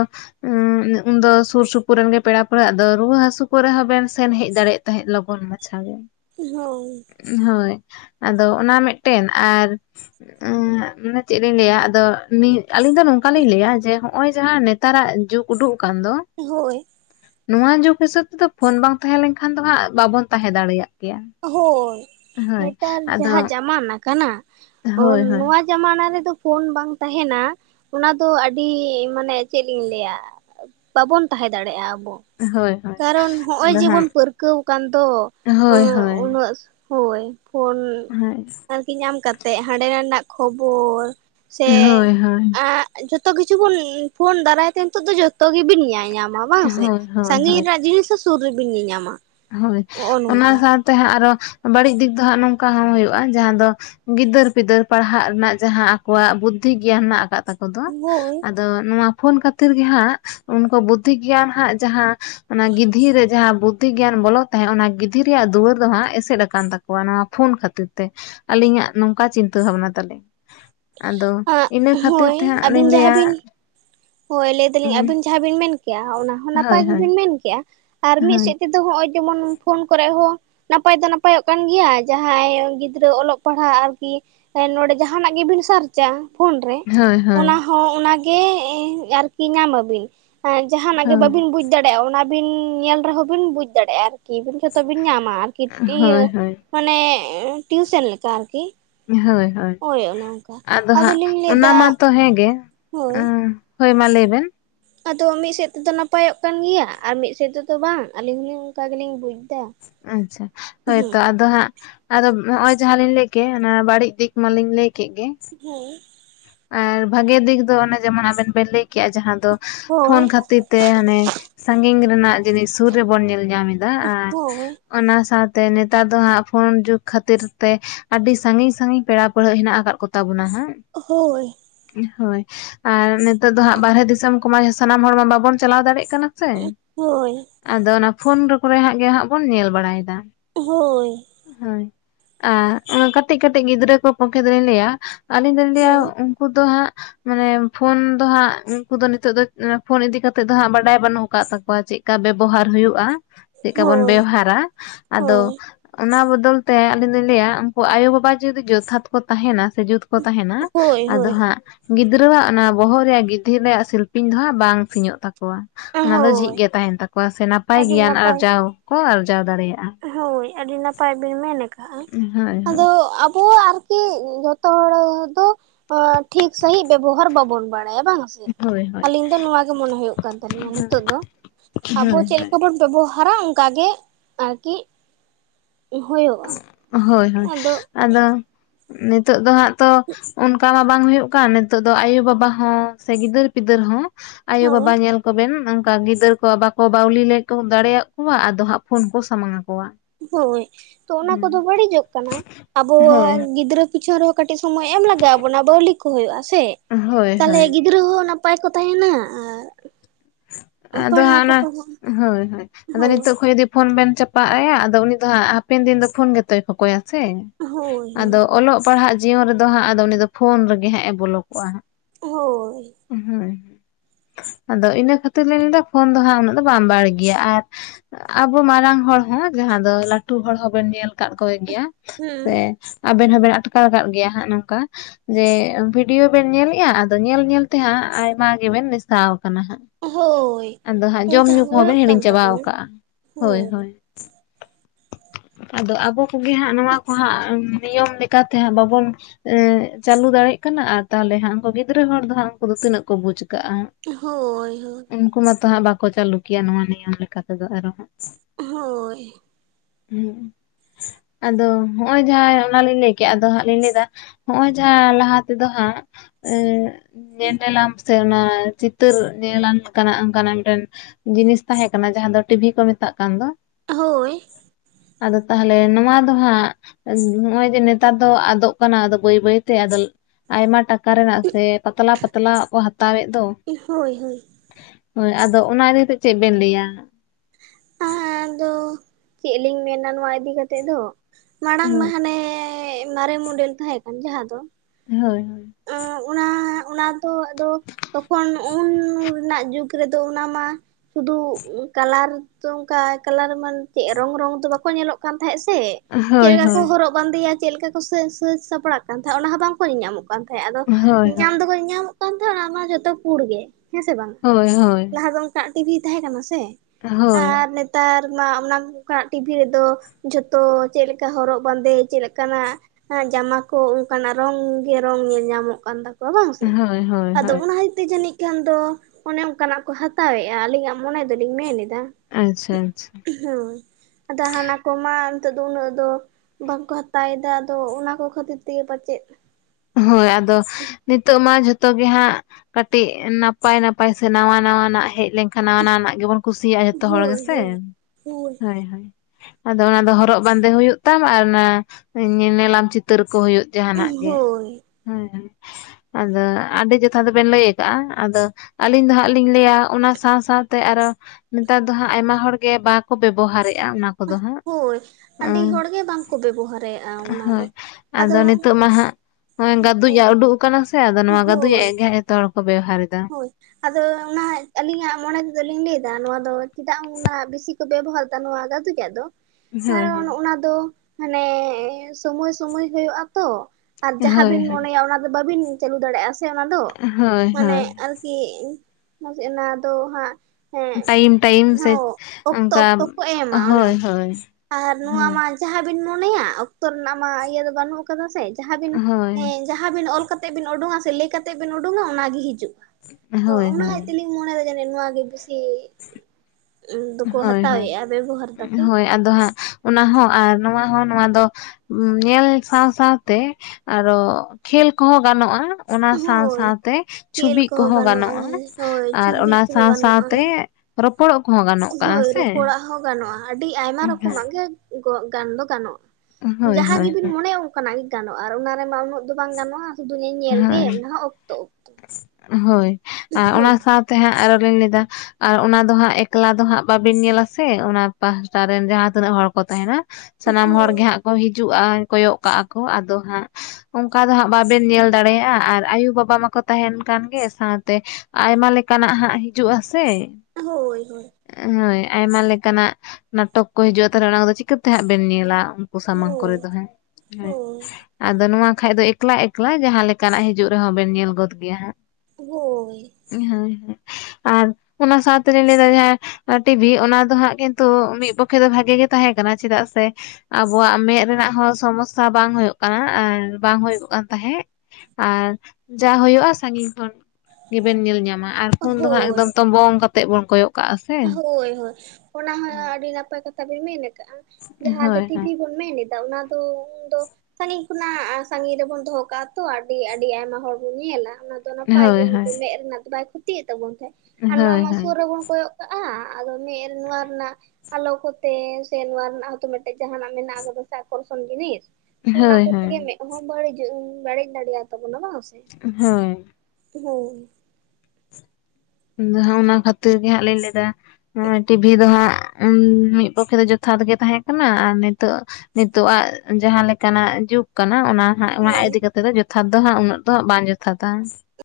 ᱩᱸᱻ ᱩᱱᱫᱚ ᱥᱩᱨ ᱥᱩᱯᱩᱨ ᱨᱮᱱ ᱜᱮ ᱯᱮᱲᱟ ᱯᱟᱹᱲᱦᱟᱹᱜᱼᱟᱜ ᱫᱚ ᱨᱩᱣᱟᱹ ᱦᱟᱥᱩ ᱠᱚᱨᱮ ᱦᱚᱸᱵᱮᱱ ᱥᱮᱱ ᱦᱮᱡ ᱫᱟᱲᱮᱭᱼᱟᱜ ᱛᱟᱦᱮᱸᱫ ᱞᱚᱜᱚᱱ ᱢᱟᱪᱷᱟ ᱜᱮ᱾ [unintelligible] ᱦᱳᱭ, ᱟᱫᱚ ᱚᱱᱟ ᱢᱤᱫᱴᱮᱱ ᱟᱨ ᱟᱸᱻ ᱢᱟᱱᱮ ᱪᱮᱫ ᱞᱤᱧ ᱞᱟᱹᱭᱟ ᱟᱫᱚ ᱩᱱᱤ ᱟᱞᱤᱧ ᱫᱚ ᱱᱚᱝᱠᱟᱞᱤᱧ ᱞᱟᱹᱭᱟ ᱡᱮ ᱦᱚᱸᱜ-ᱚᱭ ᱡᱟᱦᱟᱸ ᱱᱮᱛᱟᱨᱼᱟᱜ ᱡᱩᱜ ᱩᱰᱩᱠ ᱠᱟᱱ ᱫᱚ ᱦᱳᱭ᱾ ᱱᱚᱣᱟ ᱡᱩᱜᱽ ᱦᱤᱥᱟᱹᱵ ᱛᱮᱫᱚ ᱯᱷᱳᱱ ᱵᱟᱝ ᱛᱟᱦᱮᱸ ᱞᱮᱝᱠᱷᱟᱱ ᱫᱚ ᱦᱟᱸᱜ ᱵᱟᱵᱚᱱ ᱛᱟᱦᱮᱸ ᱫᱟᱲᱮᱭᱟᱜ ᱠᱮᱭᱟ᱾ ᱦᱳᱭ, ᱦᱳᱭ ᱱᱮᱛᱟᱨ ᱟᱫᱚ ᱡᱟᱦᱟᱸ ᱡᱟᱢᱟᱱᱟ ᱠᱟᱱᱟ ᱳᱱ ᱦᱳᱭ ᱦᱳᱭ ᱱᱚᱣᱟ ᱡᱟᱢᱟᱱᱟ ᱨᱮ ᱫᱚ ᱯᱷᱳᱱ ᱵᱟᱝ ᱛᱟᱦᱮᱸᱱᱟ, ᱚᱱᱟ ᱫᱚ ᱟᱰᱤ ᱢᱟᱱᱮ ᱪᱮᱫ ᱞᱤᱧ ᱞᱟᱹᱭᱟ ᱵᱟᱵᱚᱱ ᱛᱟᱦᱮᱸ ᱫᱟᱲᱮᱭᱟᱜᱼᱟ ᱟᱵᱚ, ᱦᱳᱭ ᱦᱳᱭ ᱠᱟᱨᱚᱱ ᱦᱚᱸᱜᱼᱚᱭ ᱟᱫᱚ ᱦᱟᱸᱜ ᱡᱮᱵᱚᱱ ᱯᱟᱹᱨᱠᱟᱹᱣ ᱟᱠᱟᱱ ᱫᱚ ᱦᱳᱭ ᱦᱳᱭ᱾ ᱵᱟᱥ ᱦᱳᱭ ᱯᱷᱳᱱ, ᱦᱳᱭ ᱟᱨᱠᱤ ᱧᱟᱢ ᱠᱟᱛᱮᱫ ᱦᱟᱸᱰᱮ ᱱᱟᱰᱮᱱᱼᱟᱜ ᱠᱷᱚᱵᱚᱨ ᱥᱮᱻ, ᱦᱳᱭ ᱦᱳᱭ ᱦᱳᱭ ᱟᱜ ᱡᱷᱚᱛᱚ ᱠᱤᱪᱷᱩ ᱵᱚᱱ ᱯᱷᱳᱱ ᱫᱟᱨᱟᱭ ᱛᱮ ᱱᱤᱛᱚᱜ ᱫᱚ ᱡᱷᱚᱛᱚ ᱜᱮᱵᱤᱱ ᱧᱟ ᱧᱟᱢᱟ᱾ ᱵᱟᱝ ᱥᱮ? ᱦᱳᱭ ᱥᱟᱺᱜᱤᱧ ᱦᱳᱭ ᱨᱮᱱᱟᱜ ᱡᱤᱱᱤᱥ ᱦᱚᱸ ᱥᱩᱨ ᱨᱮᱵᱤᱱ ᱧᱮ-ᱧᱟᱢᱟ᱾ ᱦᱳᱭ, ᱚᱱᱟ ᱥᱟᱶᱛᱮ ᱦᱟᱸᱜ ᱟᱨᱚ ᱵᱟᱹᱲᱤᱡ ᱫᱤᱠ ᱫᱚ ᱦᱟᱸᱜ ᱱᱚᱝᱠᱟ ᱦᱚᱸ ᱦᱩᱭᱩᱜᱼᱟ, ᱡᱟᱦᱟᱸ ᱫᱚ ᱜᱤᱫᱟᱹᱨ ᱯᱤᱫᱟᱹᱨ ᱯᱟᱲᱦᱟᱜ ᱨᱮᱱᱟᱜ ᱡᱟᱦᱟᱸ ᱟᱠᱩᱣᱟᱜ ᱵᱩᱫᱽᱫᱷᱤ ᱜᱮᱭᱟᱱ ᱢᱮᱱᱟᱜ ᱟᱠᱟᱫ ᱛᱟ ᱠᱚ ᱫᱚ, ᱦᱳᱭ ᱟᱫᱚ ᱱᱚᱣᱟ ᱯᱷᱳᱱ ᱠᱷᱟᱹᱛᱤᱨ ᱜᱮ ᱦᱟᱸᱜ ᱩᱱᱠᱩ ᱵᱩᱫᱽᱫᱷᱤ ᱜᱮᱭᱟᱱ ᱦᱟᱸᱜ ᱡᱟᱦᱟᱸ ᱚᱱᱟ ᱜᱤᱫᱷᱤ ᱨᱮ ᱡᱟᱦᱟᱸ ᱵᱩᱫᱽ ᱫᱷᱤ ᱜᱮᱭᱟᱱ ᱵᱚᱞᱚᱜ ᱛᱟᱦᱮᱸᱫ ᱚᱱᱟ ᱜᱤᱫᱷᱤ ᱨᱮᱭᱟᱜ ᱫᱩᱣᱟᱹᱨ ᱫᱚ ᱦᱟᱸᱜ ᱮᱥᱮᱫ ᱟᱠᱟᱱ ᱛᱟᱠᱚᱣᱟ, ᱱᱚᱣᱟ ᱯᱷᱳᱱ ᱠᱷᱟᱹᱛᱤᱨ ᱛᱮ᱾ ᱟᱹᱞᱤᱧᱼᱟᱜ ᱱᱚᱝᱠᱟ ᱪᱤᱱᱛᱟᱹ ᱵᱷᱟᱵᱱᱟ ᱛᱟᱞᱮ᱾ ᱟᱫᱚ ᱟᱸᱜ ᱤᱱᱟᱹ ᱠᱷᱟᱹᱛᱤᱨ ᱛᱮ ᱦᱳᱭ ᱦᱟᱸᱜ ᱟᱹᱵᱤᱱ ᱞᱤᱧ ᱡᱟᱦᱟᱸ ᱞᱟᱹᱭᱟ ᱵᱤᱱ ᱦᱳᱭ ᱞᱟᱹᱭ ᱫᱟᱞᱤᱧ ᱟᱵᱤᱱ ᱡᱟᱦᱟᱸ ᱵᱤᱱ ᱢᱮᱱ ᱠᱮᱼᱟ ᱚᱱᱟ ᱦᱚᱸ ᱦᱳᱭ ᱱᱟᱯᱟᱭ ᱦᱳᱭ ᱜᱮᱵᱤᱱ ᱢᱮᱱ ᱠᱮᱼᱟ ᱟᱨ ᱢᱤᱫ ᱦᱳᱭ ᱥᱮᱫ ᱛᱮ ᱦᱚᱸᱜ-ᱚᱭ ᱡᱮᱢᱚᱱ ᱯᱷᱳᱱ ᱠᱚᱨᱮᱜ ᱦᱚᱸ ᱱᱟᱯᱟᱭ ᱫᱚ ᱱᱟᱯᱟᱭᱼᱚᱜ ᱠᱟᱱ ᱜᱮᱭᱟ ᱡᱟᱦᱟᱸᱭ ᱜᱤᱫᱽᱨᱟᱹ ᱚᱞᱚᱜ ᱯᱟᱲᱦᱟᱜ ᱟᱨᱠᱤ ᱮ ᱱᱚᱸᱰᱮ ᱡᱟᱦᱟᱱᱟᱜ ᱜᱮᱵᱤᱱ ᱥᱟᱨᱪ ᱪᱟ ᱯᱷᱳᱱ ᱨᱮ᱾ ᱦᱳᱭ ᱚᱱᱟ ᱦᱳᱭ ᱦᱚᱸ ᱚᱱᱟ ᱜᱮ ᱮᱸ ᱟᱨᱠᱤ ᱧᱟᱢᱼᱟᱵᱤᱱ᱾ ᱟ ᱡᱟᱦᱟᱱᱟᱜ ᱜᱮ ᱦᱳᱭ ᱵᱟᱹᱵᱤᱱ ᱵᱩᱡ ᱪᱟᱲᱮᱭᱟᱜᱼᱟ ᱚᱱᱟ ᱵᱤᱱ ᱧᱮᱞ ᱨᱮᱦᱚᱸ ᱵᱤᱱ ᱵᱩᱡᱽ ᱫᱟᱲᱮᱭᱟᱜᱼᱟ ᱟᱨᱠᱤ ᱵᱤᱱ ᱡᱷᱚᱛᱚ ᱵᱤᱱ ᱧᱟᱢᱟ ᱟᱨᱠᱤ ᱤᱭᱟᱹ ᱦᱳᱭ ᱦᱳᱭ ᱢᱟᱱᱮ ᱴᱤᱭᱩᱥᱚᱱ ᱞᱮᱠᱟ ᱟᱨᱠᱤ᱾ ᱦᱳᱭ ᱦᱳᱭ ᱚᱱᱮ ᱚᱱᱠᱟ ᱟᱫᱚ ᱦᱟᱸᱜ ᱟᱫᱚᱞᱤᱧ ᱚᱱᱟ ᱞᱟᱹᱭᱫᱟ ᱢᱟᱛᱚ ᱦᱮᱸ ᱜᱮ᱾ ᱦᱳᱭ ᱟᱸᱻ᱾ ᱦᱳᱭ ᱢᱟ ᱞᱟᱹᱭ ᱵᱮᱱ᱾ ᱟᱫᱚ ᱢᱤᱫ ᱥᱮᱫ ᱛᱮᱫᱚ ᱱᱟᱯᱟᱭᱚᱜ ᱠᱟᱱ ᱜᱮᱭᱟ ᱟᱨ ᱢᱤᱫ ᱥᱮᱫ ᱛᱮᱫᱚ ᱵᱟᱝ ᱟᱞᱤᱧ ᱦᱚᱸᱞᱤᱧ ᱚᱱᱠᱟ ᱜᱮᱞᱤᱧ ᱵᱩᱡ ᱟᱪᱪᱷᱟ, ᱦᱳᱭ ᱛᱚ ᱟᱫᱚ ᱦᱟᱸᱜ ᱟᱫᱚ ᱦᱚᱸᱜᱼᱚᱭ ᱡᱟᱦᱟᱸ ᱞᱤᱧ ᱞᱟᱹᱭ ᱠᱮᱫ ᱚᱱᱟ ᱵᱟᱹᱲᱤᱡ ᱫᱤᱠ ᱢᱟᱞᱤᱧ ᱞᱟᱹᱭ ᱠᱮᱫ ᱜᱮ᱾ ᱦᱮᱸ᱾ ᱟᱨ ᱵᱷᱟᱜᱮ ᱫᱤᱠ ᱫᱚ ᱚᱱᱮ ᱡᱮᱢᱚᱱ ᱟᱵᱮᱱ ᱵᱮᱱ ᱞᱟᱹᱭ ᱠᱮᱜᱼᱟ ᱡᱟᱦᱟᱸ ᱫᱚ ᱯᱷᱳᱱ ᱦᱳᱭ ᱠᱷᱟᱹᱛᱤᱨ ᱛᱮ ᱦᱟᱱᱮ ᱥᱟᱸᱜᱤᱧ ᱨᱮᱱᱟᱜ ᱡᱤᱱᱤᱥ ᱥᱩᱨ ᱨᱮᱵᱚᱱ ᱧᱮᱞ ᱧᱟᱢ ᱮᱫᱟ ᱟᱨ ᱦᱳᱭ ᱚᱱᱟ ᱥᱟᱶᱛᱮ ᱱᱮᱛᱟᱨ ᱫᱚ ᱦᱟᱸᱜ ᱯᱷᱳᱱ ᱡᱩᱜᱽ ᱠᱷᱟᱛᱤᱨ ᱛᱮ ᱟᱹᱰᱤ ᱥᱟᱺᱜᱤᱧ ᱥᱟᱺᱜᱤᱧ ᱯᱮᱲᱟ ᱯᱟᱹᱲᱦᱟᱹᱜ ᱦᱮᱱᱟᱜ ᱟᱠᱟᱫ ᱠᱚ ᱛᱟᱵᱩᱱᱟ ᱦᱟᱸᱜ᱾ ᱦᱳᱭ᱾ ᱦᱳᱭ ᱟᱨ ᱱᱤᱛᱚᱜ ᱫᱚ ᱦᱟᱸᱜ ᱵᱟᱨᱦᱮ ᱫᱤᱥᱚᱢ ᱠᱚᱢᱟ ᱥᱟᱱᱟᱢ ᱦᱚᱲ ᱢᱟ ᱵᱟᱵᱩᱱ ᱪᱟᱞᱟᱣ ᱫᱟᱲᱮᱜ ᱠᱟᱱᱟ᱾ ᱥᱮ᱾ ᱦᱳᱭ ᱟᱫᱚ ᱚᱱᱟ ᱯᱷᱳᱱ ᱨᱮ ᱠᱚᱨᱮ ᱦᱟᱸᱜ ᱜᱮ ᱦᱟᱸᱜ ᱵᱚᱱ ᱧᱮᱞ ᱵᱟᱲᱟᱭᱫᱟ᱾ ᱦᱳᱭ᱾ ᱦᱳᱭ ᱟ ᱚᱱᱟ ᱠᱟᱹᱴᱤᱡ ᱠᱟᱹᱴᱤᱡ ᱜᱤᱫᱽᱨᱟᱹ ᱠᱚ ᱯᱚᱠᱠᱷᱮ ᱫᱚᱞᱤᱧ ᱞᱟᱹᱭᱟ ᱟᱹᱞᱤᱧ ᱫᱚᱞᱤᱧ ᱞᱟᱹᱭᱟ ᱦᱳᱭ ᱩᱱᱠᱩ ᱫᱚ ᱦᱟᱸᱜ ᱢᱟᱱᱮ ᱯᱷᱳᱱ ᱫᱚ ᱦᱟᱸᱜ ᱩᱱᱠᱩ ᱫᱚ ᱱᱤᱛᱚᱜ ᱫᱚ ᱯᱷᱳᱱ ᱤᱫᱤ ᱠᱟᱛᱮᱜ ᱫᱚ ᱦᱟᱸᱜ ᱵᱟᱰᱟᱭ ᱵᱟᱹᱱᱩᱜ ᱟᱠᱟᱫ ᱛᱟᱠᱚᱣᱟ ᱪᱮᱫ ᱠᱟ ᱵᱮᱵᱚᱦᱟᱨ ᱦᱩᱭᱩᱜᱼᱟ ᱪᱮᱫᱠᱟ ᱵᱚᱱ ᱦᱳᱭ ᱵᱮᱣᱦᱟᱨᱟ᱾ ᱟᱫᱚ ᱦᱳᱭ ᱚᱱᱟ ᱵᱚᱫᱚᱞᱛᱮ ᱟᱞᱤᱧ ᱫᱚᱞᱤᱧ ᱞᱟᱹᱭᱼᱟ ᱩᱱᱠᱩ ᱟᱭᱳ ᱵᱟᱵᱟ ᱡᱩᱫᱤ ᱡᱚᱛᱷᱟᱛ ᱠᱚ ᱛᱟᱦᱮᱱᱟ ᱥᱮ ᱡᱩᱛ ᱠᱚ ᱛᱟᱦᱮᱱᱟ᱾ ᱦᱳᱭ ᱟᱫᱚ ᱦᱳᱭ ᱦᱟᱸᱜ ᱜᱤᱫᱽᱨᱟᱹᱣᱟᱜ ᱚᱱᱟ ᱵᱚᱦᱚᱜ ᱨᱮᱭᱟᱜ ᱜᱤᱫᱷᱤ ᱨᱮᱭᱟᱜ ᱥᱤᱞᱯᱤᱧ ᱫᱚ ᱦᱟᱸᱜ ᱵᱟᱝ ᱥᱤᱧᱚᱸᱜ ᱛᱟᱠᱚᱣᱟ᱾ ᱚᱱᱟ ᱫᱚ ᱡᱷᱤᱡ ᱦᱳᱭ ᱜᱮ ᱛᱟᱦᱮᱱ ᱛᱟᱠᱚᱣᱟ ᱥᱮ ᱱᱟᱯᱟᱭ ᱟᱹᱰᱤ ᱜᱮᱭᱟᱱ ᱱᱟᱯᱟᱭ ᱟᱨᱡᱟᱣ ᱠᱚ ᱟᱨᱡᱟᱣ ᱫᱟᱲᱮᱭᱟᱜᱼᱟ᱾ ᱦᱳᱭ ᱟᱹᱰᱤ ᱱᱟᱯᱟᱭ ᱵᱤᱱ ᱢᱮᱱ ᱟᱠᱟᱜᱼᱟ, ᱦᱳᱭ ᱦᱳᱭ ᱟᱫᱚ ᱟᱵᱚ ᱟᱨ ᱠᱤ ᱤᱧ ᱡᱷᱚᱛᱚ ᱦᱚᱲ ᱫᱚ ᱟ ᱴᱷᱤᱠ ᱥᱟᱺᱦᱤᱡ ᱵᱮᱵᱚᱦᱟᱨ ᱵᱟᱵᱚᱱ ᱵᱟᱲᱟᱭᱟ ᱵᱟᱝ ᱥᱮ᱾ ᱦᱳᱭ ᱦᱳᱭ ᱟᱞᱤᱧ ᱫᱚ ᱱᱚᱣᱟ ᱜᱮ ᱢᱚᱱᱮ ᱦᱩᱭᱩᱜ ᱠᱟᱱ ᱛᱟᱹᱞᱤᱧᱟ ᱱᱤᱛᱚᱜ ᱫᱚ ᱟᱵᱚ ᱦᱳᱭ ᱪᱮᱫ ᱞᱮᱠᱟ ᱵᱚᱱ ᱵᱮᱵᱚᱦᱟᱨᱟ ᱚᱱᱠᱟ ᱜᱮ ᱟᱨᱠᱤ ᱦᱩᱭᱩᱜᱼᱟ᱾ ᱦᱳᱭ ᱦᱳᱭ ᱟᱫᱚ ᱱᱤᱛᱚᱜ ᱫᱚ ᱦᱟᱸᱜ ᱛᱚ ᱚᱱᱠᱟ ᱢᱟ ᱵᱟᱝ ᱦᱩᱭᱩᱜ ᱠᱟᱱ ᱱᱤᱛᱚᱜ ᱫᱚ ᱟᱭᱳ ᱵᱟᱵᱟ ᱦᱚᱸ ᱥᱮ ᱜᱤᱫᱟᱹᱨ ᱯᱤᱫᱟᱹᱨ ᱦᱚᱸ ᱟᱭᱳ ᱵᱟᱵᱟ ᱦᱳᱭ ᱧᱮᱞ ᱠᱚᱵᱮᱱ ᱚᱝᱠᱟ ᱜᱤᱫᱟᱹᱨ ᱠᱚᱣᱟᱜ ᱵᱟᱠᱚ ᱵᱟᱹᱞᱤ ᱞᱮᱠᱚ ᱫᱟᱲᱮᱭᱟᱜ ᱠᱚᱣᱟ ᱟᱫᱚ ᱦᱟᱸᱜ ᱯᱷᱳᱱ ᱠᱚ ᱥᱟᱢᱟᱝ ᱟᱠᱚᱣᱟ᱾ ᱦᱳᱭ ᱛᱚ ᱚᱱᱟ ᱠᱚᱫᱚ ᱦᱮᱸ ᱵᱟᱹᱲᱤᱡᱚᱜ ᱠᱟᱱᱟ ᱦᱳᱭ ᱟᱵᱚᱣᱟᱜ ᱜᱤᱫᱽᱨᱟᱹ ᱯᱤᱪᱷᱚᱱ ᱨᱮᱦᱚᱸ ᱠᱟᱹᱴᱤᱡ ᱥᱚᱢᱚᱭ ᱮᱢ ᱞᱟᱜᱟᱣ ᱵᱚᱱᱟ, ᱵᱟᱹᱣᱞᱤ ᱠᱚ ᱦᱩᱭᱩᱜᱼᱟ ᱥᱮ, ᱦᱳᱭ ᱦᱳᱭ ᱛᱟᱞᱦᱮ ᱜᱤᱫᱽᱨᱟᱹ ᱦᱚᱸ ᱚᱱᱟ ᱱᱟᱯᱟᱭ ᱠᱚ ᱛᱟᱦᱮᱱᱟ ᱟᱨ ᱟᱫᱚ ᱯᱟᱲᱦᱟᱣ ᱦᱟᱸᱜ ᱠᱚ ᱚᱱᱟ ᱯᱟᱲᱦᱟᱜᱼᱟ ᱦᱳᱭ ᱦᱳᱭ᱾ ᱟᱫᱚ ᱱᱤᱛᱳ ᱦᱳᱭ ᱠᱷᱚᱡ ᱡᱩᱫᱤ ᱯᱷᱳᱱ ᱵᱮᱱ ᱪᱟᱯᱟᱜ ᱟᱭᱟ, ᱟᱫᱚ ᱩᱱᱤ ᱫᱚ ᱦᱟᱸᱜ ᱦᱟᱯᱮᱱ ᱫᱤᱱ ᱫᱚ ᱯᱷᱳᱱ ᱜᱮᱛᱚᱭ ᱠᱷᱚᱠᱚᱭᱟ ᱥᱮ᱾ ᱦᱳᱭ ᱦᱳᱭ ᱟᱫᱚ ᱚᱞᱚᱜ ᱯᱟᱲᱦᱟᱜ ᱡᱤᱭᱚᱱ ᱨᱮᱫᱚ ᱦᱟᱸᱜ ᱟᱫᱚ ᱩᱱᱤ ᱫᱚ ᱯᱷᱳᱱ ᱨᱮᱜᱮ ᱦᱟᱸᱜ ᱮ ᱵᱚᱞᱚ ᱠᱚᱜᱼᱟ ᱾ ᱳ ᱦᱳᱭ ᱩᱸ ᱦᱳᱭ ᱟᱫᱚ ᱤᱱᱟᱹ ᱠᱷᱟᱹᱛᱤᱨ ᱞᱤᱧ ᱞᱟᱹᱭᱫᱟ ᱯᱷᱳᱱ ᱫᱚ ᱦᱟᱸᱜ ᱩᱱᱟᱹᱜ ᱫᱚ ᱵᱟᱢ ᱵᱟᱲ ᱜᱮᱭᱟ ᱟᱨ ᱟᱵᱚ ᱢᱟᱨᱟᱝ ᱦᱚᱲ ᱦᱚᱸ ᱡᱟᱦᱟᱸ ᱫᱚ ᱞᱟᱹᱴᱩ ᱦᱚᱲ ᱦᱚᱵᱮᱱ ᱧᱮᱞ ᱠᱟᱜ ᱠᱚᱜᱮ ᱜᱮᱭᱟ ᱦᱩᱸ ᱥᱮᱸ ᱟᱵᱮᱱ ᱦᱚᱸ ᱵᱮᱱ ᱟᱴᱠᱟᱨ ᱠᱟᱜ ᱜᱮᱭᱟ ᱦᱟᱸᱜ ᱱᱚᱝᱠᱟ ᱡᱮ ᱵᱷᱤᱰᱤᱭᱳ ᱵᱮᱱ ᱧᱮᱞᱮᱜᱼᱟ ᱟᱫᱚ ᱧᱮᱞ ᱧᱮᱞᱛᱮ ᱦᱟᱸᱜ ᱟᱭᱢᱟ ᱜᱮ ᱵᱮᱱ ᱱᱮᱥᱟᱣ ᱠᱟᱱᱟ ᱦᱟᱸᱜ᱾ ᱦᱳᱭ ᱾ ᱟᱫᱚ ᱦᱟᱸᱜ ᱡᱚᱢ ᱧᱩᱸ ᱠᱚᱦᱚᱸ ᱵᱤᱱ ᱦᱤᱲᱤᱧ ᱪᱟᱵᱟᱣ ᱟᱠᱟᱫᱼᱟ ᱦᱳᱭ ᱦᱳᱭ ᱾ ᱟᱫᱚ ᱟᱵᱚ ᱠᱚᱜᱮ ᱦᱟᱸᱜ ᱱᱚᱣᱟ ᱠᱚ ᱦᱟᱸᱜ ᱱᱤᱭᱚᱢ ᱞᱮᱠᱟᱛᱮ ᱦᱟᱸᱜ ᱵᱟᱵᱚᱱ ᱮ ᱪᱟᱹᱞᱩ ᱫᱟᱲᱮᱜ ᱠᱟᱱᱟ ᱛᱟᱦᱞᱮ ᱦᱟᱸᱜ ᱩᱱᱠᱩ ᱜᱤᱫᱽᱨᱟᱹ ᱦᱚᱲ ᱫᱚ ᱦᱟᱸᱜ ᱩᱱᱠᱩ ᱫᱚ ᱛᱤᱱᱟᱹᱜ ᱠᱚ ᱵᱩᱡ ᱠᱟᱹᱜᱼᱟ ᱾ ᱦᱳᱭ ᱦᱳᱭ ᱩᱱᱠᱩ ᱢᱟᱛᱚ ᱦᱟᱸᱜ ᱵᱟᱠᱚ ᱪᱟᱹᱞᱩ ᱠᱮᱭᱟ ᱱᱚᱣᱟ ᱱᱤᱭᱚᱢ ᱞᱮᱠᱟ ᱛᱮᱫᱚ ᱟᱨᱚ ᱦᱟᱸᱜ, ᱦᱳᱭ ᱾ ᱦᱩᱸ ᱟᱫᱚ ᱦᱚᱸ ᱚᱭ ᱡᱟᱦᱟᱸ ᱚᱱᱟᱞᱤᱧ ᱞᱟᱹᱭ ᱠᱮᱫ ᱟᱫᱚ ᱦᱟᱸᱜ ᱞᱤᱧ ᱞᱟᱹᱭ ᱫᱟ ᱦᱚᱸᱜ ᱚᱭ ᱡᱟᱦᱟᱸ ᱞᱟᱦᱟ ᱛᱮᱫᱚ ᱦᱟᱸᱜ ᱮ [inaudible] ᱛᱮ ᱚᱱᱟ ᱪᱤᱛᱟᱹᱨ ᱧᱮᱞᱟᱱ ᱞᱮᱠᱟᱱᱟᱜ ᱚᱱᱠᱟᱱᱟᱜ ᱢᱤᱫᱴᱮᱱ ᱡᱤᱱᱤᱥ ᱛᱟᱦᱮᱸ ᱠᱟᱱᱟ ᱡᱟᱦᱟᱸ ᱫᱚ ᱴᱤᱵᱷᱤ ᱠᱚ ᱢᱮᱛᱟᱜ ᱠᱟᱱ ᱫᱚ ᱦᱳᱭ ᱾ ᱟᱫᱚ ᱛᱟᱦᱚᱞᱮ ᱱᱚᱣᱟ ᱫᱚ ᱦᱟᱸᱜ ᱱᱚᱜᱼᱚᱭ ᱡᱮ ᱱᱮᱛᱟᱨ ᱫᱚ ᱟᱫᱚᱜ ᱠᱟᱱᱟ ᱟᱫᱚ ᱵᱟᱹᱭ ᱵᱟᱹᱭᱛᱮ ᱟᱫᱚ ᱟᱭᱢᱟ ᱴᱟᱠᱟ ᱨᱮᱱᱟᱜ ᱥᱮ ᱯᱟᱛᱞᱟ ᱯᱟᱛᱞᱟ ᱠᱚ ᱦᱟᱛᱟᱣᱮᱫ ᱫᱚ, ᱦᱳᱭ ᱦᱳᱭ ᱦᱳᱭ ᱟᱫᱚ ᱚᱱᱟ ᱤᱫᱤ ᱠᱟᱛᱮ ᱪᱮᱫ ᱵᱤᱱ ᱞᱟᱹᱭᱼᱟ? ᱟᱦᱟᱸ ᱟᱫᱚ ᱪᱮᱫ ᱞᱤᱧ ᱢᱮᱱᱟ ᱱᱚᱣᱟ ᱤᱫᱤ ᱠᱟᱛᱮᱜ ᱫᱚ, ᱢᱟᱲᱟᱝ ᱢᱟ ᱦᱳᱭ ᱦᱟᱱᱮ ᱢᱟᱨᱮ ᱢᱚᱰᱮᱞ ᱛᱟᱦᱮᱸ ᱠᱟᱱ ᱡᱟᱦᱟᱸ ᱫᱚ ᱦᱳᱭ ᱦᱳᱭ᱾ ᱦᱟᱸ ᱚᱱᱟ ᱫᱚ ᱟᱫᱚ ᱛᱚᱠᱷᱚᱱ ᱩᱱ ᱨᱮᱱᱟᱜ ᱡᱩᱜᱽ ᱨᱮᱫᱚ ᱚᱱᱟ ᱢᱟ ᱥᱩᱫᱩ ᱠᱟᱹᱞᱟᱨ ᱛᱚ ᱚᱱᱠᱟ ᱠᱟᱹᱞᱟᱨ ᱢᱟᱱ ᱪᱮᱫ ᱨᱚᱝ ᱨᱚᱝ ᱫᱚ ᱵᱟᱠᱚ ᱧᱮᱞᱚᱜ ᱠᱟᱱ ᱛᱟᱦᱮᱸᱫ ᱥᱮ, ᱦᱳᱭ ᱪᱮᱫ ᱦᱳᱭ ᱞᱮᱠᱟ ᱠᱚ ᱦᱳᱭ ᱦᱚᱨᱚᱜ ᱵᱟᱸᱫᱮᱭᱟ ᱪᱮᱫ ᱞᱮᱠᱟ ᱠᱚ ᱥᱟᱹᱡ ᱥᱟᱹᱡ ᱥᱟᱯᱲᱟᱜ ᱠᱟᱱ ᱛᱟᱦᱮᱸᱫ ᱚᱱᱟ ᱦᱚᱸ ᱵᱟᱝᱠᱚ ᱧᱮᱞ ᱧᱟᱢᱚᱜᱟ, ᱦᱮᱸ ᱟᱫᱚ ᱦᱳᱭ ᱦᱳᱭ ᱧᱤᱧᱟᱢ ᱫᱚᱠᱚ ᱧᱤᱧᱟᱢ ᱢᱚᱜ ᱠᱟᱱ ᱛᱟᱦᱮᱸᱱᱟ ᱚᱱᱟ ᱢᱟ ᱡᱷᱚᱛᱚ ᱯᱩᱲ ᱜᱮ᱾ ᱦᱮᱸ ᱥᱮ ᱵᱟᱝ ᱦᱳᱭ ᱦᱳᱭ ᱞᱟᱦᱟ ᱫᱚ ᱚᱱᱠᱟ ᱴᱤᱵᱷᱤ ᱛᱟᱦᱮᱸ ᱠᱟᱱᱟ ᱥᱮ᱾ ᱟᱨ ᱦᱳᱭ᱾ ᱱᱮᱛᱟᱨ ᱢᱟ ᱚᱱᱟ ᱚᱱᱠᱟᱱᱟᱜ ᱴᱤᱵᱷᱤ ᱨᱮᱫᱚ ᱡᱷᱚᱛᱚ ᱪᱮᱫ ᱞᱮᱠᱟ ᱦᱚᱨᱚᱜ ᱵᱟᱸᱫᱮ ᱪᱮᱫ ᱞᱮᱠᱟ ᱱᱟᱜ-ᱼ ᱡᱟᱢᱟ ᱠᱚ ᱚᱱᱠᱟᱱᱟᱜ ᱨᱚᱝ ᱜᱮ ᱨᱚᱝ ᱧᱮᱞ ᱧᱟᱢᱚᱜ ᱠᱟᱱ ᱛᱟᱠᱚᱣᱟ ᱵᱟᱝ ᱥᱮ ᱦᱳᱭ ᱟᱫᱚ ᱚᱱᱟ ᱦᱳᱭ ᱦᱟᱛᱤᱡ ᱛᱮ ᱡᱟᱹᱱᱤᱡ ᱮᱠᱷᱟᱱ ᱫᱚ ᱚᱱᱮ ᱚᱱᱠᱟᱱᱟᱜ ᱠᱚ ᱦᱟᱛᱟᱣᱮᱫᱼᱟ ᱟᱹᱞᱤᱧᱟᱜ ᱢᱚᱱᱮ ᱫᱚᱞᱤᱧ ᱢᱮᱱ ᱮᱫᱟ᱾ ᱟᱪᱪᱷᱟ ᱟᱪᱪᱷᱟ᱾ ᱦᱳᱭ ᱟᱫᱚ ᱦᱟᱱᱟ ᱠᱚᱢᱟ ᱱᱤᱛᱚᱜ ᱫᱚ ᱩᱱᱟᱹᱜ ᱫᱚ ᱵᱟᱝᱠᱚ ᱦᱟᱛᱟᱣ ᱮᱫᱟ ᱟᱫᱚ ᱚᱱᱟᱠᱚ ᱠᱷᱟᱹᱛᱤᱨ ᱛᱮᱜᱮ ᱯᱟᱪᱮᱫ ᱦᱳᱭ ᱟᱫᱚ ᱱᱤᱛᱚᱜ ᱢᱟ ᱡᱚᱛᱚ ᱡᱚᱛᱚ ᱜᱮ ᱦᱟᱸᱜ ᱠᱟᱹᱴᱤᱡ ᱱᱟᱯᱟᱭ ᱱᱟᱯᱟᱭ ᱥᱮ ᱱᱟᱣᱟ ᱱᱟᱣᱟ ᱱᱟᱜ ᱦᱮᱡ ᱞᱮᱱᱠᱷᱟᱱ ᱱᱟᱣᱟ ᱱᱟᱣᱟ ᱱᱟᱜ ᱜᱮᱵᱚᱱ ᱠᱩᱥᱤᱭᱟᱜᱼᱟ ᱡᱚᱛᱚ ᱦᱚᱲ ᱦᱳᱭ ᱜᱮᱥᱮ, ᱦᱳᱭ ᱦᱳᱭ ᱦᱳᱭ ᱟᱫᱚ ᱚᱱᱟ ᱫᱚ ᱦᱚᱨᱚᱜ ᱵᱟᱸᱫᱮ ᱦᱳᱭᱳᱜ ᱛᱟᱢ ᱟᱨ ᱚᱱᱟ ᱧᱮᱞᱟᱢ ᱪᱤᱛᱟᱹᱨ ᱠᱚ ᱦᱩᱭᱩᱜ ᱡᱟᱦᱱᱟᱜ ᱜᱮ ᱾ ᱦᱳᱭ ᱦᱳᱭ ᱦᱳᱭ ᱟᱫᱚ ᱟᱹᱰᱤ ᱡᱚᱛᱷᱟᱛ ᱫᱚᱵᱮᱱ ᱞᱟᱹᱭ ᱟᱠᱟᱜ-ᱟ ᱟᱫᱚ ᱟᱹᱞᱤᱧ ᱫᱚ ᱦᱟᱸᱜ ᱞᱤᱧ ᱞᱟᱹᱭᱟ ᱚᱱᱟ ᱥᱟᱶ ᱥᱟᱶᱛᱮ ᱟᱨᱚ ᱱᱮᱛᱟᱨ ᱫᱚ ᱦᱟᱸᱜ ᱟᱭᱢᱟ ᱦᱚᱲᱜᱮ ᱵᱟᱠᱚ ᱵᱮᱵᱚᱦᱟᱨᱮᱫᱼᱟ ᱚᱱᱟ ᱠᱚᱫᱚ ᱦᱟᱸᱜ, ᱦᱳᱭ᱾ ᱟᱹᱰᱤ ᱩᱸ ᱦᱚᱲᱜᱮ ᱵᱟᱝᱠᱚ ᱵᱮᱵᱚᱦᱟᱨᱮᱜᱼᱟ ᱚᱱᱟ ᱫᱚ᱾ ᱟᱫᱚ ᱦᱚᱸᱜ-ᱚᱭ ᱜᱟᱹᱫᱩᱡ-ᱟᱜ ᱩᱰᱩᱠ ᱟᱠᱟᱱᱟ ᱥᱮ ᱟᱫᱚ ᱱᱚᱣᱟ ᱦᱳᱭ ᱜᱟᱫᱩᱡ-ᱟᱜ ᱜᱮ ᱡᱷᱚᱛᱚ ᱦᱚᱲ ᱠᱚ ᱵᱮᱣᱦᱟᱨ ᱮᱫᱟ᱾ ᱦᱳᱭ᱾ ᱟᱫᱚ ᱚᱱᱟ ᱦᱟᱸᱜ ᱟᱹᱞᱤᱧᱟᱜ ᱢᱚᱱᱮ ᱛᱮᱫᱚᱞᱤᱧ ᱞᱟᱹᱭᱫᱟ ᱱᱚᱣᱟ ᱫᱚ ᱪᱮᱫᱟᱜ ᱚᱱᱟ ᱵᱤᱥᱤ ᱛᱚ ᱵᱮᱵᱚᱦᱟᱨᱫᱟ ᱱᱚᱣᱟ ᱜᱟᱫᱩᱡᱟᱜ ᱫᱚ? ᱦᱳᱭ ᱠᱟᱨᱚᱱ ᱦᱳᱭ᱾ ᱚᱱᱟ ᱫᱚ ᱢᱟᱱᱮ ᱥᱚᱢᱚᱭ ᱥᱚᱢᱚᱭ ᱦᱩᱭᱩᱜᱼᱟ ᱛᱚ᱾ ᱟᱨ ᱡᱟᱦᱟᱸ ᱦᱳᱭ ᱵᱤᱱ ᱦᱳᱭ ᱢᱚᱱᱮᱭᱟ ᱚᱱᱟ ᱫᱚ ᱵᱟᱵᱤᱱ ᱪᱟᱹᱞᱩ ᱫᱟᱲᱮᱭᱟᱜᱼᱟ ᱥᱮ ᱚᱱᱟ ᱫᱚ᱾ ᱦᱳᱭ ᱦᱳᱭ᱾ ᱟᱨᱠᱤᱮ ᱚᱱᱟ ᱫᱚ ᱦᱟᱸᱜ ᱦᱮᱸ ᱴᱟᱭᱤᱢ ᱴᱟᱭᱤᱢ ᱥᱮ ᱚᱠᱛᱚ ᱚᱱᱠᱟ ᱚᱠᱛᱚ ᱠᱚ ᱮᱢᱟ ᱚᱱᱮ ᱦᱳᱭ ᱚᱱᱠᱟ ᱦᱳᱭ ᱟᱨ ᱱᱚᱣᱟ ᱦᱳᱭ ᱢᱟ ᱡᱟᱦᱟᱸ ᱵᱤᱱ ᱢᱚᱱᱮᱭᱟ ᱚᱠᱛᱚ ᱨᱮᱱᱟᱜ ᱢᱟ ᱤᱭᱟᱹ ᱫᱚ ᱵᱟᱹᱱᱩᱜ ᱟᱠᱟᱫᱟ ᱥᱮ ᱡᱟᱦᱟᱸ ᱵᱤᱱ ᱦᱳᱭ ᱮᱸ ᱡᱟᱦᱟᱸ ᱵᱤᱱ ᱚᱞ ᱠᱟᱛᱮᱜ ᱵᱤᱱ ᱩᱰᱩᱝᱟ ᱥᱮ ᱞᱟᱹᱭ ᱠᱟᱛᱮᱫ ᱵᱤᱱ ᱩᱰᱩᱝᱟ ᱚᱱᱟᱜᱮ ᱦᱤᱡᱩᱜᱼᱟ᱾ ᱦᱳᱭ ᱛᱚ ᱚᱱᱟ ᱦᱳᱭ ᱦᱟᱭ ᱛᱮᱞᱤᱧ ᱢᱚᱱᱮᱭᱫᱟ ᱡᱟᱹᱱᱤᱡ ᱱᱚᱣᱟ ᱜᱮ ᱵᱮᱥᱤ ᱫᱚᱠᱚ ᱦᱳᱭ ᱦᱳᱭ ᱦᱟᱛᱟᱣᱮᱜ-ᱟ, ᱵᱮᱵᱚᱦᱟᱨ ᱫᱟᱠᱚ᱾ ᱦᱳᱭ ᱟᱫᱚ ᱦᱟᱸᱜ ᱚᱱᱟ ᱦᱚᱸ ᱟᱨ ᱱᱚᱣᱟ ᱦᱚᱸ ᱱᱚᱣᱟ ᱫᱚ ᱧᱮᱞ ᱥᱟᱶ ᱥᱟᱶᱛᱮ ᱟᱨᱦᱚᱸ ᱠᱷᱮᱞ ᱠᱚᱦᱚᱸ ᱜᱟᱱᱚᱜᱼᱟ᱾ ᱚᱱᱟ ᱥᱟᱶ ᱦᱳᱭ ᱥᱟᱶᱛᱮ ᱠᱷᱮᱞ ᱪᱷᱩᱵᱤ ᱠᱚᱦᱚᱸ ᱜᱟᱱᱚᱜᱼᱟ ᱦᱳᱭ ᱟᱨ ᱪᱷᱚᱵᱤ ᱚᱱᱟ ᱠᱚᱦᱚᱸ ᱥᱟᱶ ᱜᱟᱱᱚᱜᱼᱟ ᱥᱟᱶᱛᱮ ᱨᱚᱯᱚᱲᱚᱜ ᱠᱚᱦᱚᱸ ᱜᱟᱱᱚᱜ᱾ ᱠᱟᱱᱟ ᱦᱳᱭ ᱥᱮ ᱨᱚᱯᱚᱲᱟᱜ ᱦᱚᱸ ᱜᱟᱱᱚᱜ-ᱟ, ᱟᱹᱰᱤ ᱟᱭᱢᱟ ᱨᱚᱠᱚᱢᱟᱜ ᱜᱮ ᱜᱟᱱ ᱫᱚ ᱜᱟᱱᱚᱜᱼᱟ᱾ ᱦᱳᱭ ᱡᱟᱦᱟᱸ ᱦᱳᱭ ᱜᱮᱵᱤᱱ ᱢᱚᱱᱮᱭᱟ ᱚᱱᱠᱟᱱᱟᱜ ᱜᱮ ᱜᱟᱱᱚᱜᱼᱟ ᱟᱨ ᱚᱱᱟ ᱨᱮᱢᱟ ᱩᱱᱟᱹᱜ ᱫᱚ ᱵᱟᱝ ᱜᱟᱱᱚᱜᱼᱟ ᱥᱩᱫᱩ ᱧᱮᱧᱮᱞ ᱜᱮ ᱦᱳᱭ ᱚᱱᱟ ᱦᱚᱸ ᱚᱠᱛᱚ ᱚᱠᱛᱚ᱾ ᱦᱳᱭ ᱟᱨ ᱚᱱᱟ ᱥᱟᱶᱛᱮ ᱦᱟᱸᱜ ᱟᱨᱚᱞᱤᱧ ᱞᱟᱹᱭᱫᱟ ᱟᱨ ᱚᱱᱟ ᱫᱚ ᱦᱟᱸᱜ ᱮᱠᱞᱟ ᱫᱚ ᱦᱟᱸᱜ ᱵᱟᱵᱤᱱ ᱧᱮᱞᱟ ᱥᱮ ᱚᱱᱟ ᱯᱟᱦᱴᱥᱟ ᱨᱮᱱ ᱡᱟᱦᱟᱸ ᱛᱤᱱᱟᱹᱜ ᱦᱚᱲ ᱠᱚ ᱛᱟᱦᱮᱱᱟ ᱥᱟᱱᱟᱢ ᱦᱚᱲ ᱜᱮ ᱦᱳᱭ ᱦᱟᱸᱜ ᱠᱚ ᱦᱤᱡᱩᱜᱼᱟ᱾ ᱠᱚᱭᱚᱜ ᱠᱟᱜᱼᱟ ᱠᱚ ᱟᱫᱚ ᱦᱟᱸᱜ ᱚᱱᱠᱟ ᱫᱚ ᱦᱟᱸᱜ ᱵᱟᱵᱮᱱ ᱧᱮᱞ ᱫᱟᱲᱮᱭᱟᱜᱼᱟ ᱟᱨ ᱟᱭᱩᱵᱟᱵᱟ ᱢᱟᱠᱚ ᱛᱟᱦᱮᱱ ᱠᱟᱱ ᱜᱮ ᱥᱟᱶᱛᱮ ᱟᱭᱢᱟ ᱞᱮᱠᱟᱱᱟᱜ ᱦᱟᱸᱜ ᱦᱤᱡᱩᱜ-ᱟ ᱥᱮ᱾ ᱦᱳᱭ ᱦᱳᱭ᱾ ᱦᱳᱭ᱾ ᱟᱭᱢᱟ ᱞᱮᱠᱟᱱᱟᱜ ᱱᱟᱴᱚᱠ ᱠᱚ ᱦᱤᱡᱩᱜᱼᱟ ᱛᱟᱦᱚᱞᱮ ᱚᱱᱟ ᱠᱚᱫᱚ ᱪᱤᱠᱟᱹᱛᱮ ᱦᱟᱸᱜ ᱵᱮᱱ ᱧᱮᱞᱟ᱾ ᱩᱠᱩ ᱥᱟᱢᱟᱝ ᱦᱳᱭ ᱠᱚᱨᱮ ᱫᱚ ᱦᱮᱸ ᱦᱮᱸ᱾ ᱦᱳᱭ ᱟᱫᱚ ᱱᱚᱣᱟ ᱠᱷᱟᱱ ᱫᱚ ᱮᱠᱞᱟ ᱮᱠᱞᱟ ᱡᱟᱦᱟᱸ ᱞᱮᱠᱟᱱᱟᱜ ᱦᱤᱡᱩᱜ ᱨᱮᱦᱚᱸ ᱵᱮᱱ ᱧᱮᱞ ᱜᱚᱫ ᱜᱮᱭᱟ ᱦᱟᱸᱜ᱾ ᱦᱳᱭ᱾ ᱦᱳᱭ ᱦᱳᱭ ᱟᱨ ᱚᱱᱟ ᱥᱟᱶᱛᱮᱞᱤᱧ ᱞᱟᱹᱭᱫᱟ ᱡᱟᱦᱟᱸᱭ ᱴᱤᱵᱷᱤ ᱚᱱᱟ ᱫᱚ ᱦᱟᱸᱜ ᱠᱤᱱᱛᱩ ᱢᱤᱫ ᱯᱚᱠᱷᱮ ᱫᱚ ᱵᱷᱟᱜᱮ ᱜᱮ ᱛᱟᱦᱮᱸ ᱠᱟᱱᱟ ᱪᱮᱫᱟᱜ ᱥᱮ ᱟᱵᱚᱣᱟᱜ ᱢᱮᱸᱫ ᱨᱮᱱᱟᱜ ᱦᱚᱸ ᱥᱚᱢᱚᱥᱥᱟ ᱵᱟᱝ ᱦᱩᱭᱩᱜ ᱠᱟᱱᱟ ᱟᱨ ᱵᱟᱝ ᱦᱩᱭᱩᱜ ᱠᱟᱱ ᱛᱟᱦᱮᱸᱫ᱾ ᱟᱨ ᱡᱟ ᱦᱳᱭᱳᱜᱼᱟ ᱥᱟᱺᱜᱤᱧ ᱠᱷᱚᱱ᱾ ᱜᱮᱵᱮᱱ ᱧᱮᱞ ᱧᱟᱢᱟ ᱟᱨ ᱯᱷᱳᱱ ᱫᱚ ᱦᱟᱸᱜ ᱮᱠᱫᱚᱢ ᱦᱳᱭ ᱛᱚᱵᱚᱝ ᱠᱟᱛᱮᱫ ᱵᱚᱱ ᱠᱚᱭᱚᱜ ᱠᱟᱜᱼᱟ ᱥᱮ᱾ ᱦᱳᱭ ᱦᱳᱭ ᱚᱱᱟ ᱦᱚᱸ ᱟᱹᱰᱤ ᱱᱟᱯᱟᱭ ᱠᱟᱛᱷᱟ ᱵᱮᱱ ᱢᱮᱱ ᱟᱠᱟᱜᱼᱟ, ᱡᱟᱦᱟᱸ ᱫᱚ ᱦᱳᱭ ᱦᱳᱭ ᱴᱤᱵᱷᱤ ᱵᱚᱱ ᱢᱮᱱ ᱮᱫᱟ ᱚᱱᱟ ᱫᱚ ᱩᱱᱫᱚ ᱥᱟᱺᱜᱤᱧ ᱠᱷᱚᱱᱟᱜ ᱥᱟᱺᱜᱤᱧ ᱨᱮᱵᱚᱱ ᱫᱚᱦᱚ ᱠᱟᱜᱼᱟ ᱛᱚ ᱟᱹᱰᱤ ᱟᱹᱰᱤ ᱟᱭᱢᱟ ᱦᱚᱲ ᱵᱚᱱ ᱧᱮᱞᱟ ᱚᱱᱟ ᱫᱚ᱾ ᱫᱚ ᱱᱟᱯᱟᱭ ᱜᱮ ᱦᱳᱭ ᱚᱱᱟ ᱦᱳᱭ ᱫᱚ ᱢᱮᱫ ᱨᱮᱱᱟᱜ ᱫᱚ ᱵᱟᱭ ᱠᱷᱚᱛᱤᱭᱮᱫ ᱛᱟᱵᱚᱱ ᱛᱟᱦᱮᱸ ᱟᱨ ᱱᱚᱣᱟ ᱦᱳᱭ ᱢᱟ ᱦᱳᱭ ᱥᱩᱨ ᱨᱮᱵᱚᱱ ᱠᱚᱭᱚᱜ ᱠᱟᱜ-ᱟ ᱟᱫᱚ ᱢᱮᱠ ᱨᱮ ᱱᱳᱣᱟ ᱨᱮᱱᱟᱜ ᱟᱞᱚ ᱠᱚᱛᱮ ᱥᱮ ᱱᱚᱣᱟ ᱨᱮᱱᱟᱜ ᱦᱚᱸᱛᱚ ᱢᱤᱫᱴᱮᱡ ᱡᱟᱦᱟᱸᱱᱟᱜ ᱢᱮᱱᱟᱜ ᱟᱠᱟᱫᱟ ᱥᱮ ᱟᱠᱚᱨᱥᱚᱱ ᱡᱤᱱᱤᱥ᱾ ᱚᱱᱟ ᱦᱳᱭ ᱠᱚ ᱦᱳᱭ ᱛᱮᱜᱮ ᱢᱮᱫ ᱦᱚᱸ ᱵᱟᱹᱲᱤᱡ ᱵᱟᱹᱲᱤᱡ ᱫᱟᱲᱮᱭᱟ ᱛᱟᱵᱚᱱᱟ ᱵᱟᱝ ᱥᱮ᱾ ᱦᱳᱭ᱾ ᱦᱚᱸ᱾ ᱟᱫᱚ ᱦᱟᱸᱜ ᱚᱱᱟ ᱠᱷᱟᱹᱛᱤᱨ ᱜᱮ ᱦᱟᱸᱜ ᱞᱤᱧ ᱞᱟᱹᱭ ᱮᱫᱟ᱾ [unintelligible] ᱴᱤᱵᱷᱤ ᱫᱚ ᱦᱟᱸᱜ ᱢᱤᱫ ᱯᱚᱠᱷᱮ ᱫᱚ ᱡᱚᱛᱷᱟᱛ ᱜᱮ ᱛᱟᱦᱮᱸ ᱠᱟᱱᱟ ᱟᱨ ᱱᱤᱛᱚᱜ ᱱᱤᱛᱚᱜ ᱟᱜ ᱡᱟᱦᱟᱸ ᱞᱮᱠᱟᱱᱟᱜ ᱡᱩᱜᱽ ᱠᱟᱱᱟ ᱚᱱᱟ ᱦᱮᱸ ᱚᱱᱟ ᱦᱳᱭ ᱤᱫᱤ ᱠᱟᱛᱮᱜ ᱫᱚ ᱡᱚᱛᱷᱟᱛ ᱫᱚ ᱦᱟᱸᱜ ᱩᱱᱟᱹᱜ ᱫᱚ ᱵᱟᱝ ᱡᱚᱛᱷᱟᱛᱟ ᱾